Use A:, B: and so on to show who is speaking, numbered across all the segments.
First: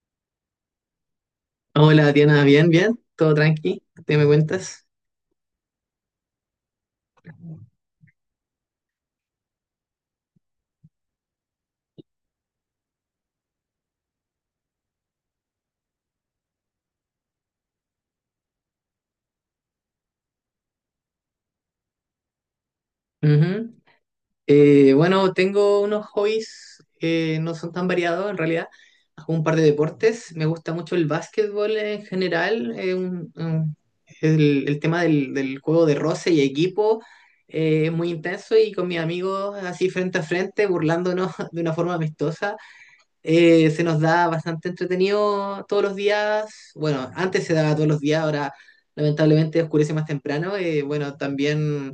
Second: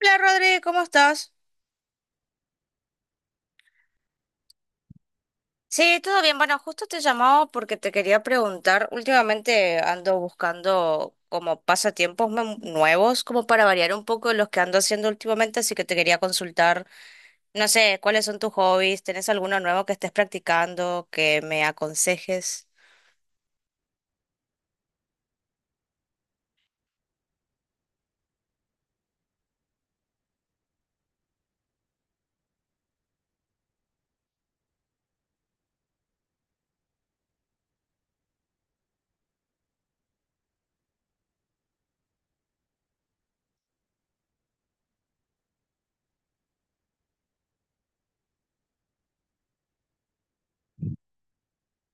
A: Hola Rodri, ¿cómo estás?
B: Hola Diana, bien, bien, todo tranqui, ¿te me cuentas?
A: Sí, todo bien. Bueno, justo te llamaba porque te quería preguntar. Últimamente ando buscando como pasatiempos nuevos, como para variar un poco los que ando haciendo últimamente, así que te quería consultar. No sé, ¿cuáles son tus hobbies? ¿Tenés alguno nuevo que estés practicando que me aconsejes?
B: Ujú. Bueno, tengo unos hobbies que no son tan variados en realidad. Hago un par de deportes, me gusta mucho el básquetbol en general, el tema del juego de roce y equipo es muy intenso y con mis amigos así frente a frente, burlándonos de una forma amistosa. Se nos da bastante entretenido todos los días. Bueno, antes se daba todos los días, ahora lamentablemente oscurece más temprano. Bueno, también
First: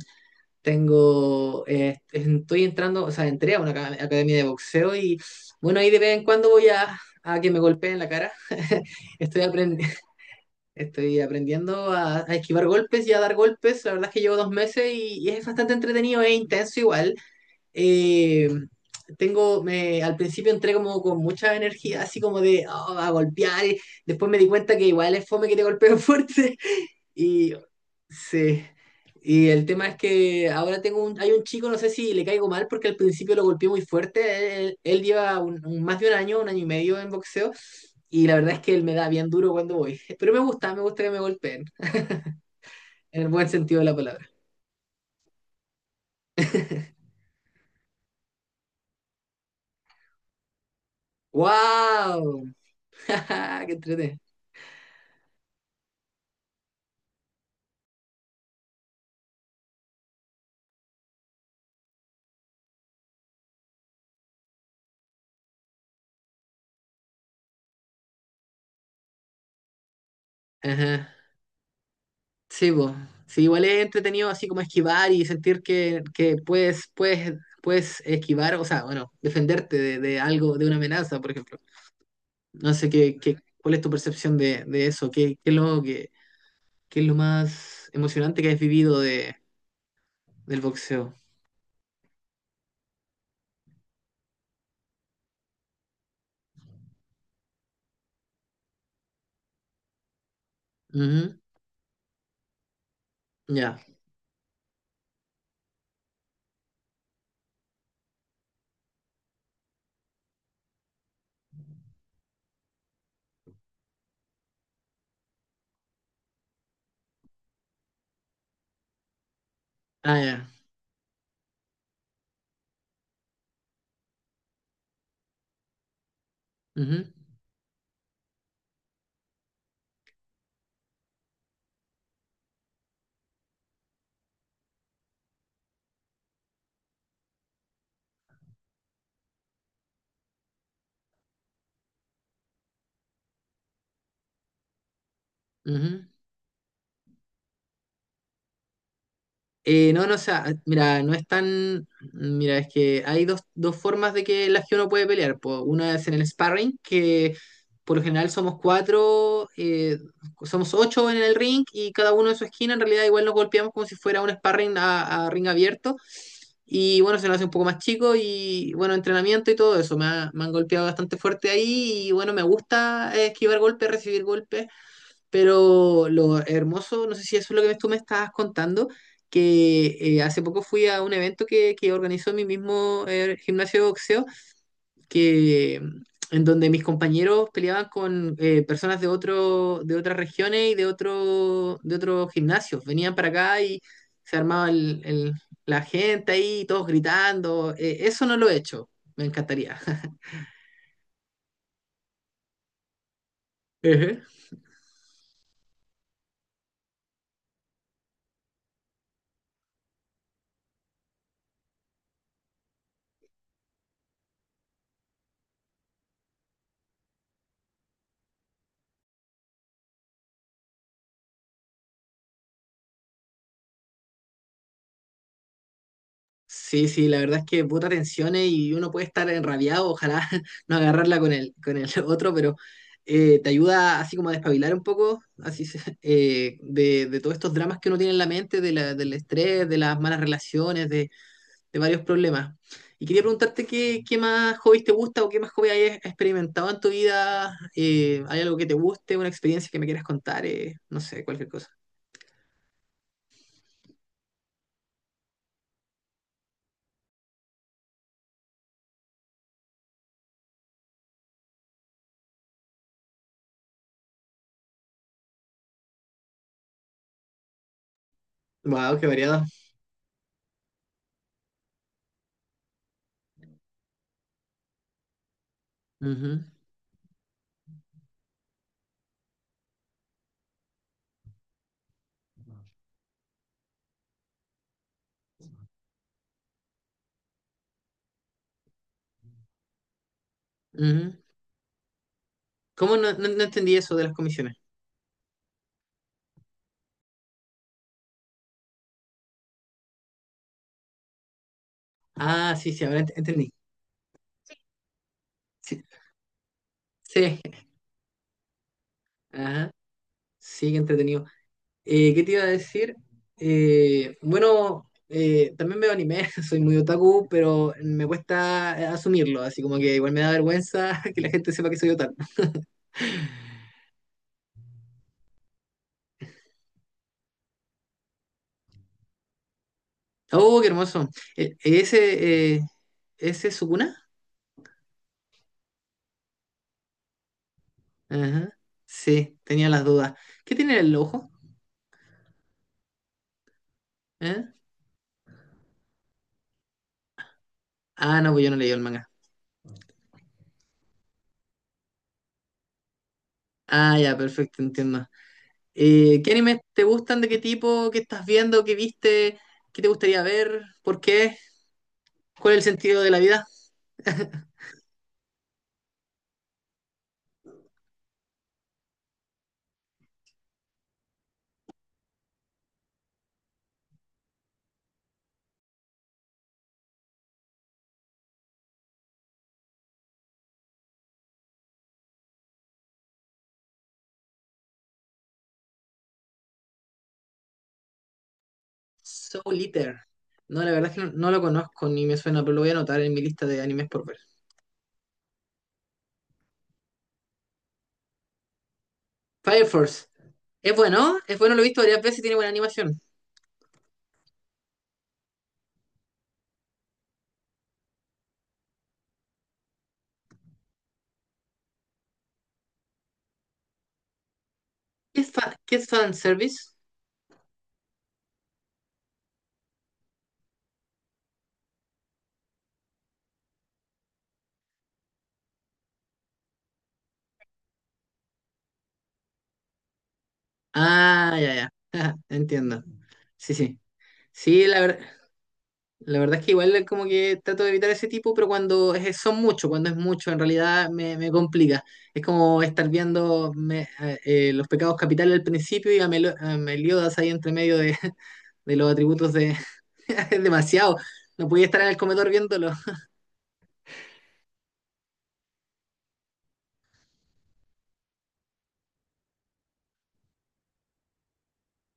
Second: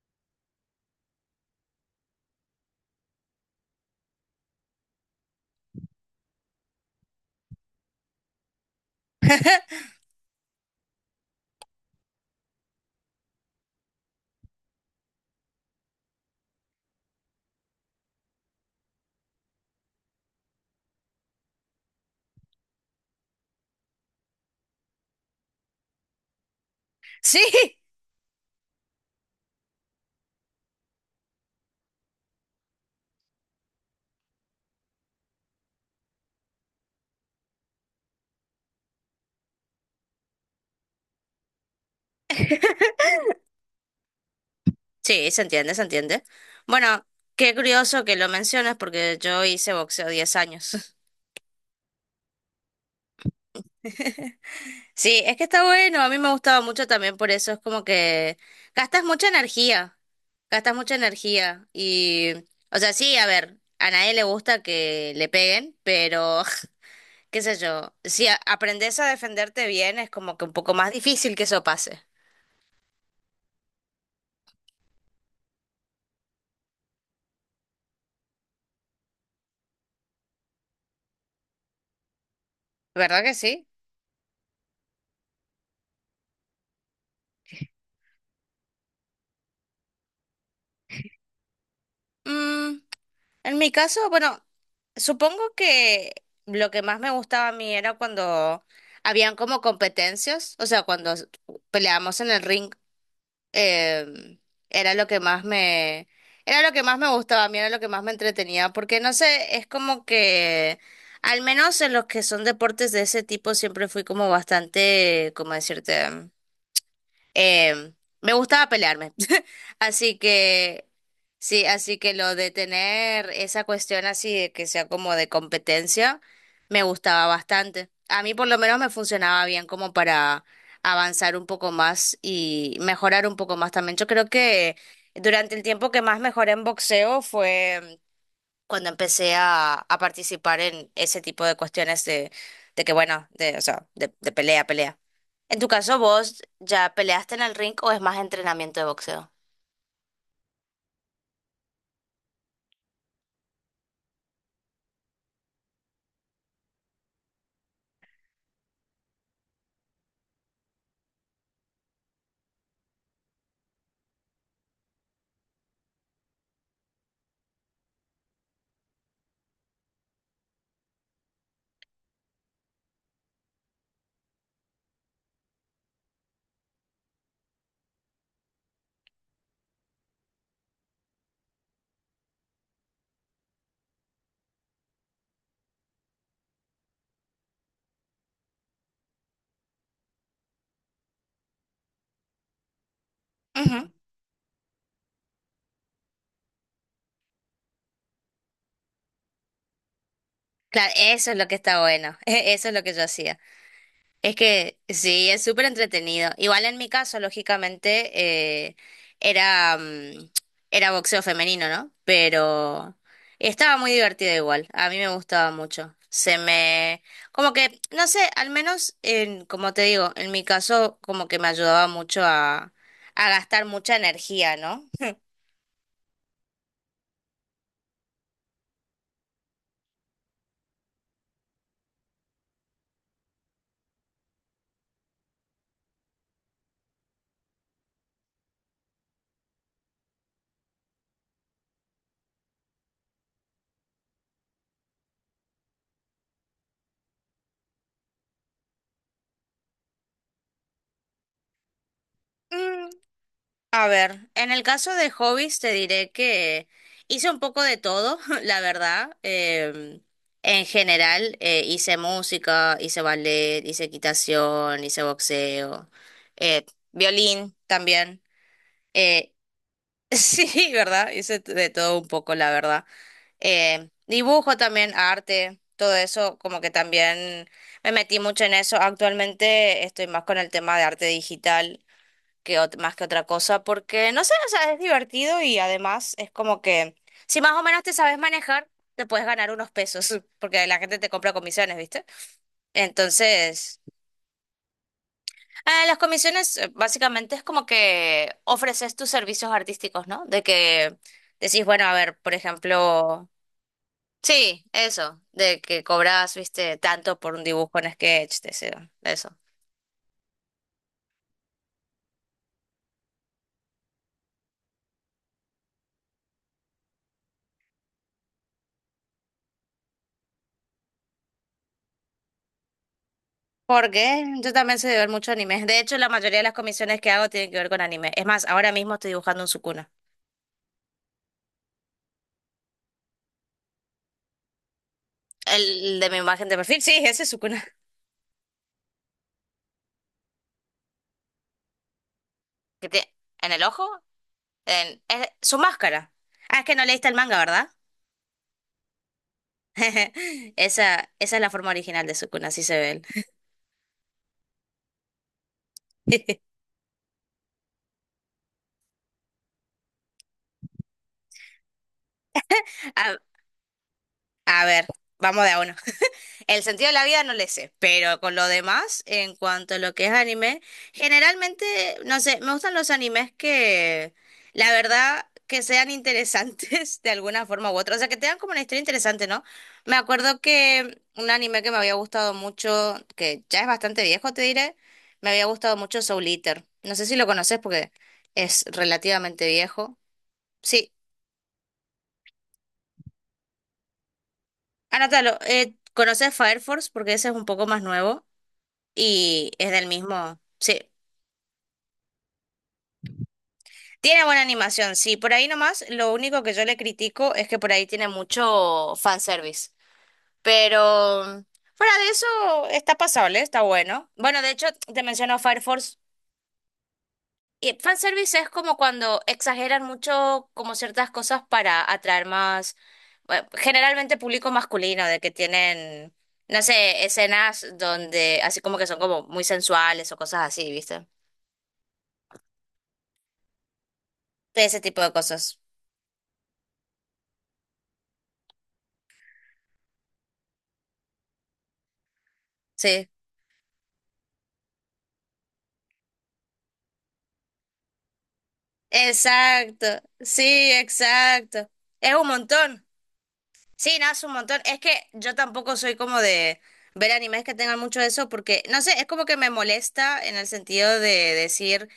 B: estoy entrando, o sea, entré a una academia de boxeo y bueno, ahí de vez en cuando voy a que me golpeen la cara. Estoy aprendiendo. Estoy aprendiendo a esquivar golpes y a dar golpes. La verdad es que llevo dos meses y es bastante entretenido e intenso igual. eh, Al principio entré como con mucha energía, así como de "Oh, a golpear", y después me di cuenta que igual es fome que te golpeo fuerte.
A: Sí,
B: Y sí. Y el tema es que hay un chico, no sé si le caigo mal, porque al principio lo golpeé muy fuerte. Él lleva más de un año y medio en boxeo, y la verdad es que él me da bien duro cuando voy. Pero me gusta que me golpeen, en el buen sentido de la palabra.
A: sí, se entiende, se entiende. Bueno, qué curioso que lo mencionas porque yo hice boxeo 10 años.
B: ¡Wow! ¡Qué entrete!
A: Sí, es que está bueno, a mí me gustaba mucho también por eso, es como que gastas mucha energía, gastas mucha energía y, o sea, sí, a ver, a nadie le gusta que le peguen, pero qué sé yo, si aprendes a defenderte bien es como que un poco más
B: Ajá.
A: difícil que eso pase,
B: Sí, po. Sí, igual es entretenido así como esquivar y sentir que, puedes esquivar, o sea, bueno, defenderte de algo, de una amenaza, por ejemplo. No sé qué,
A: ¿verdad que
B: qué,
A: sí?
B: ¿Cuál es tu percepción de eso? ¿Qué es lo más emocionante que has vivido del boxeo?
A: Mm, en mi caso, bueno, supongo que lo que más me gustaba a mí era cuando habían como competencias, o sea,
B: Ujú.
A: peleábamos en el ring
B: Ya.
A: em, era lo que más me gustaba, a mí era lo que más me entretenía, porque no sé, es como que, al menos en los que son deportes de ese tipo, siempre fui como bastante, como decirte? em, me gustaba pelearme.
B: Ah,
A: Así
B: ya.
A: que, sí, así que lo de tener esa cuestión así de que sea como de competencia, me
B: Ujú,
A: gustaba bastante. A mí por lo menos me funcionaba bien como para avanzar un poco más y mejorar un poco más también. Yo creo que durante el tiempo que más mejoré en boxeo fue cuando empecé a participar en ese tipo de cuestiones de que, bueno, de, o sea, de pelea, pelea. En tu caso,
B: ujú.
A: ¿vos ya peleaste en el ring o es más entrenamiento de boxeo?
B: No, o sea, mira, no es tan. Mira, es que hay dos formas de que la que uno puede pelear, po. Una es en el sparring, que por lo general somos cuatro, somos ocho en el ring y cada uno en su esquina. En realidad, igual nos golpeamos como si fuera un sparring a ring abierto. Y bueno, se nos hace un poco más chico y bueno, entrenamiento y todo eso. Me han golpeado bastante fuerte ahí y bueno, me gusta esquivar golpes, recibir golpes. Pero lo hermoso, no sé si eso es lo que tú me estabas contando, que hace poco fui a un evento que organizó mi mismo gimnasio de boxeo, que, en donde mis compañeros peleaban con personas de, de otras regiones y de, de otros gimnasios. Venían para acá y se armaba la gente ahí, todos gritando. Eso no lo he hecho, me encantaría.
A: Claro, eso es lo que está bueno, eso es lo que yo hacía.
B: Ujú.
A: Es que sí, es súper entretenido. Igual en mi caso, lógicamente, eh, era, mm, era boxeo femenino, ¿no? Pero estaba muy divertido igual, a mí me gustaba mucho. Como que, no sé, al menos, en, como te digo, en mi caso, como que me ayudaba mucho a gastar mucha energía, ¿no?
B: Sí, sí, la verdad es que puta tensiones y uno puede estar enrabiado, ojalá no agarrarla con con el otro, pero te ayuda así como a despabilar un poco, así de todos estos dramas que uno tiene en la mente, de del estrés, de las malas relaciones, de varios problemas. Y quería preguntarte qué más hobbies te gusta o qué más hobbies hayas experimentado en tu vida, ¿hay algo que te guste, una experiencia que me quieras contar? No sé, cualquier cosa.
A: A ver, en el caso de hobbies te diré que hice un poco de todo, la verdad. En general, hice música, hice ballet, hice equitación, hice boxeo, eh, violín también.
B: Wow, qué
A: Eh,
B: variado.
A: sí, ¿verdad? Hice de todo un poco, la verdad. Dibujo también, arte, todo eso,
B: Ujú,
A: como que también me metí mucho en eso. Actualmente estoy más con el tema de arte digital que más que otra cosa, porque no sé, o sea, es divertido y además es como que si más o menos te sabes manejar, te puedes ganar unos pesos, porque la gente te
B: ujú.
A: compra comisiones, ¿viste?
B: ¿Cómo no entendí
A: Entonces,
B: eso de las comisiones?
A: las comisiones básicamente es como que ofreces tus servicios artísticos, ¿no? De que decís, bueno, a ver, por
B: Ah, sí, sí, ahora
A: ejemplo,
B: entendí.
A: sí, eso, de
B: Sí,
A: que cobras, viste, tanto por
B: sí,
A: un dibujo en sketch, te eso.
B: ajá, sí, qué entretenido. ¿Qué te iba a decir? Bueno, también veo anime, soy muy otaku, pero me cuesta asumirlo, así como que igual me da vergüenza que la gente sepa que soy otaku.
A: Porque yo también sé de ver mucho anime. De hecho, la mayoría de las comisiones que hago tienen que ver con anime. Es más, ahora mismo estoy dibujando un Sukuna.
B: Oh, qué hermoso. Eh, ese, eh, ¿Ese es Sukuna?
A: El de mi imagen de perfil, sí, ese es Sukuna.
B: Ajá, sí, tenía las dudas. ¿Qué tiene en el ojo?
A: ¿Qué tiene? ¿En el ojo?
B: ¿Eh?
A: Es su máscara. Ah, es que no leíste el manga, ¿verdad?
B: Ah, no, pues yo no leí el manga.
A: Esa es la forma original de Sukuna, así se ve
B: Ah, ya, perfecto, entiendo. ¿Qué
A: él.
B: animes te gustan? ¿De qué tipo? ¿Qué estás viendo? ¿Qué viste? ¿Qué te gustaría ver? ¿Por qué? ¿Cuál es el sentido de
A: A,
B: la vida?
A: a ver, vamos de a uno. El sentido de la vida no le sé, pero con lo demás, en cuanto a lo que es anime, generalmente, no sé, me gustan los animes que, la verdad, que sean interesantes de alguna forma u otra, o sea, que tengan como una historia interesante, ¿no? Me acuerdo que un anime que me había gustado mucho, que ya es bastante viejo, te diré, me había gustado mucho Soul Eater. No sé si lo conoces porque es relativamente
B: Soul
A: viejo.
B: Eater. No, la verdad
A: Sí,
B: es que no, no lo conozco ni me suena, pero lo voy a anotar en mi lista de animes por ver.
A: anótalo. ¿Conoces Fire Force? Porque ese es un poco más nuevo y
B: Fire
A: es del
B: Force.
A: mismo. Sí.
B: Es bueno, lo he visto varias veces y tiene buena animación.
A: Tiene buena animación, sí. Por ahí nomás, lo único que yo le critico es que por ahí tiene mucho fanservice. Pero fuera de eso, está pasable, está bueno. Bueno, de hecho, te menciono Fire
B: ¿Qué es
A: Force.
B: fanservice?
A: Y fanservice es como cuando exageran mucho como ciertas cosas para atraer más, bueno, generalmente público masculino, de que tienen, no sé, escenas donde así como que son como muy sensuales o cosas así, ¿viste?
B: Ah, ya, ya. Entiendo. Sí, sí. Sí, la
A: Ese
B: verdad.
A: tipo de cosas.
B: La verdad es que igual como que trato de evitar ese tipo, pero son muchos, cuando es mucho, en realidad me complica. Es como estar
A: Sí.
B: viendo los pecados capitales al principio y a Meliodas ahí entre medio de, de los atributos de...
A: Exacto,
B: Es
A: sí,
B: demasiado. No podía
A: exacto.
B: estar en el
A: Es un
B: comedor viéndolo.
A: montón. Sí, no, es un montón. Es que yo tampoco soy como de ver animes que tengan mucho de eso, porque, no sé, es como que me molesta en el sentido de decir,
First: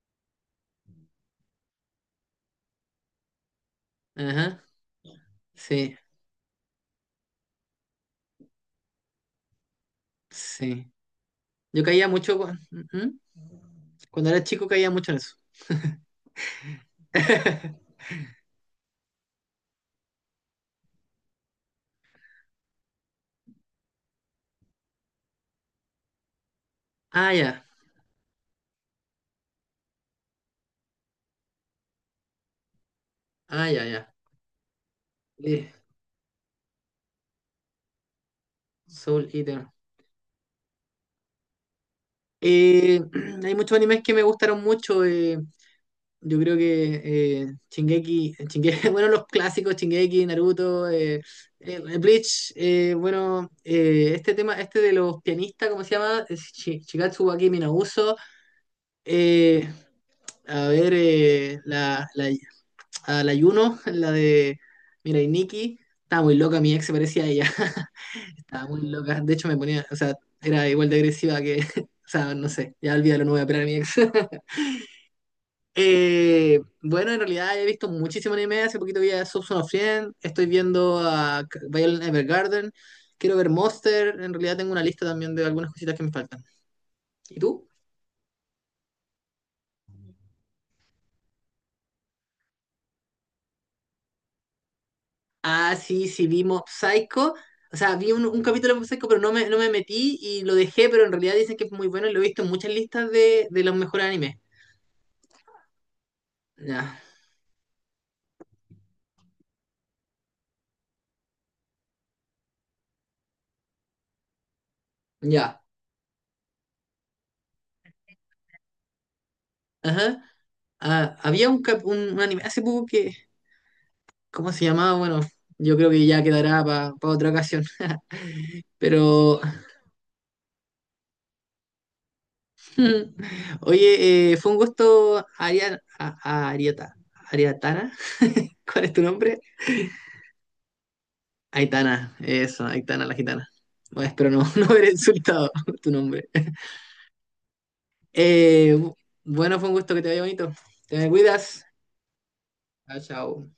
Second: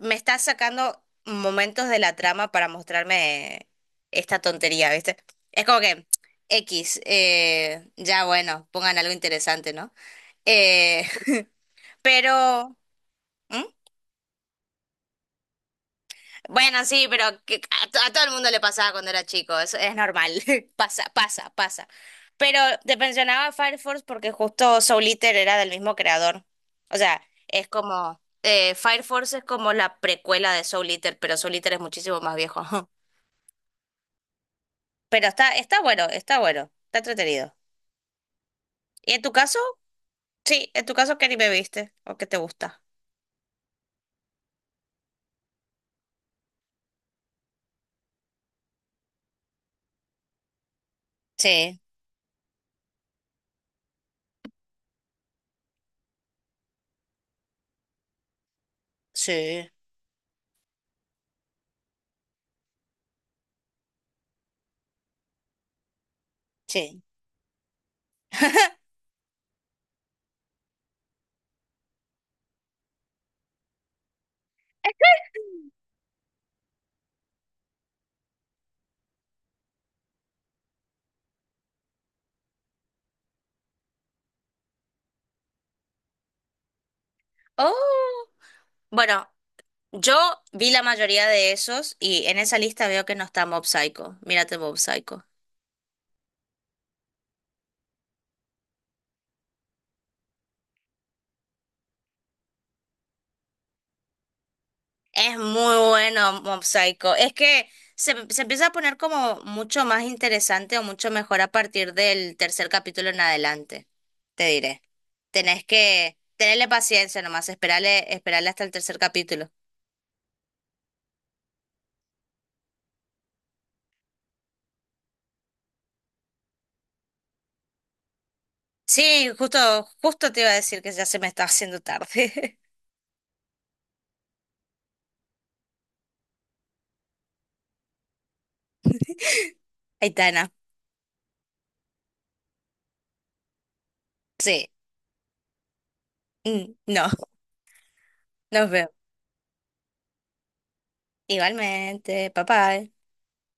A: me estás sacando momentos de la trama para mostrarme esta
B: Ajá,
A: tontería, ¿viste? Es como
B: sí,
A: que, X, ya bueno, pongan algo interesante, ¿no?
B: sí.
A: Eh,
B: Yo caía mucho cu-
A: pero...
B: ujú.
A: ¿Mm?
B: Cuando era chico caía mucho en eso.
A: Bueno, sí, pero que a, to- a todo el mundo le pasaba cuando era chico, eso es normal, pasa, pasa, pasa. Pero te mencionaba Fire Force porque justo Soul Eater era del mismo creador. O sea,
B: Ah, ya,
A: es como, Fire Force es como la precuela de Soul Eater, pero Soul Eater es muchísimo más viejo.
B: ah, ya, ya.
A: Pero está,
B: Eh,
A: está bueno, está bueno, está entretenido. ¿Y en
B: Soul
A: tu caso?
B: Eater.
A: Sí, en tu caso, ¿qué anime viste o qué te gusta?
B: Eh, hay muchos animes que me gustaron mucho. Yo creo que Shingeki, Shinge- bueno, los clásicos, Shingeki, Naruto,
A: Sí,
B: Bleach, este tema, este de los pianistas, ¿cómo se llama? Es Shigatsu wa Kimi no Uso, eh,
A: sí,
B: a ver, eh, la, la, a la Yuno, la de Mirai Nikki, estaba muy loca, mi ex se
A: sí.
B: parecía a ella, estaba muy loca, de hecho me ponía, o sea, era igual de agresiva que, o sea, no sé, ya olvídalo, no voy a operar a mi ex. Bueno, en realidad he visto muchísimo anime. Hace poquito vi a Subson of Friend. Estoy viendo a Violet Evergarden. Quiero ver Monster. En realidad tengo una lista también de algunas cositas que me faltan. ¿Y tú?
A: Oh, bueno, yo vi la mayoría de esos y en esa lista veo que no está Mob Psycho. Mírate Mob Psycho.
B: Ah, sí, sí, vi Mob Psycho. O sea, vi un capítulo de Mob Psycho, pero no me metí y lo dejé. Pero en realidad dicen que es muy bueno y lo he visto en muchas listas de los mejores animes.
A: Es muy bueno Mob
B: Ya,
A: Psycho. Es que se empieza a poner como mucho más interesante o mucho mejor a partir del tercer capítulo en adelante. Te diré.
B: ya.
A: Tenés que tenerle paciencia nomás, esperarle, esperarle hasta el tercer capítulo.
B: Ajá. Ah, había un, cap- un anime hace poco que. ¿Cómo se llamaba? Bueno, yo creo que ya quedará para otra ocasión.
A: Sí,
B: Pero,
A: justo, justo te iba a decir que ya se me está haciendo tarde.
B: oye, fue un gusto, Ariatana. ¿Cuál es tu nombre?
A: Aitana.
B: Aitana, eso, Aitana la gitana. Bueno, espero no, no
A: Sí.
B: haber insultado tu nombre.
A: Mm, no, nos
B: Eh,
A: vemos.
B: bu- bueno, fue un gusto que te vaya bonito. Te me cuidas.
A: Igualmente, papá.
B: Chao, chao.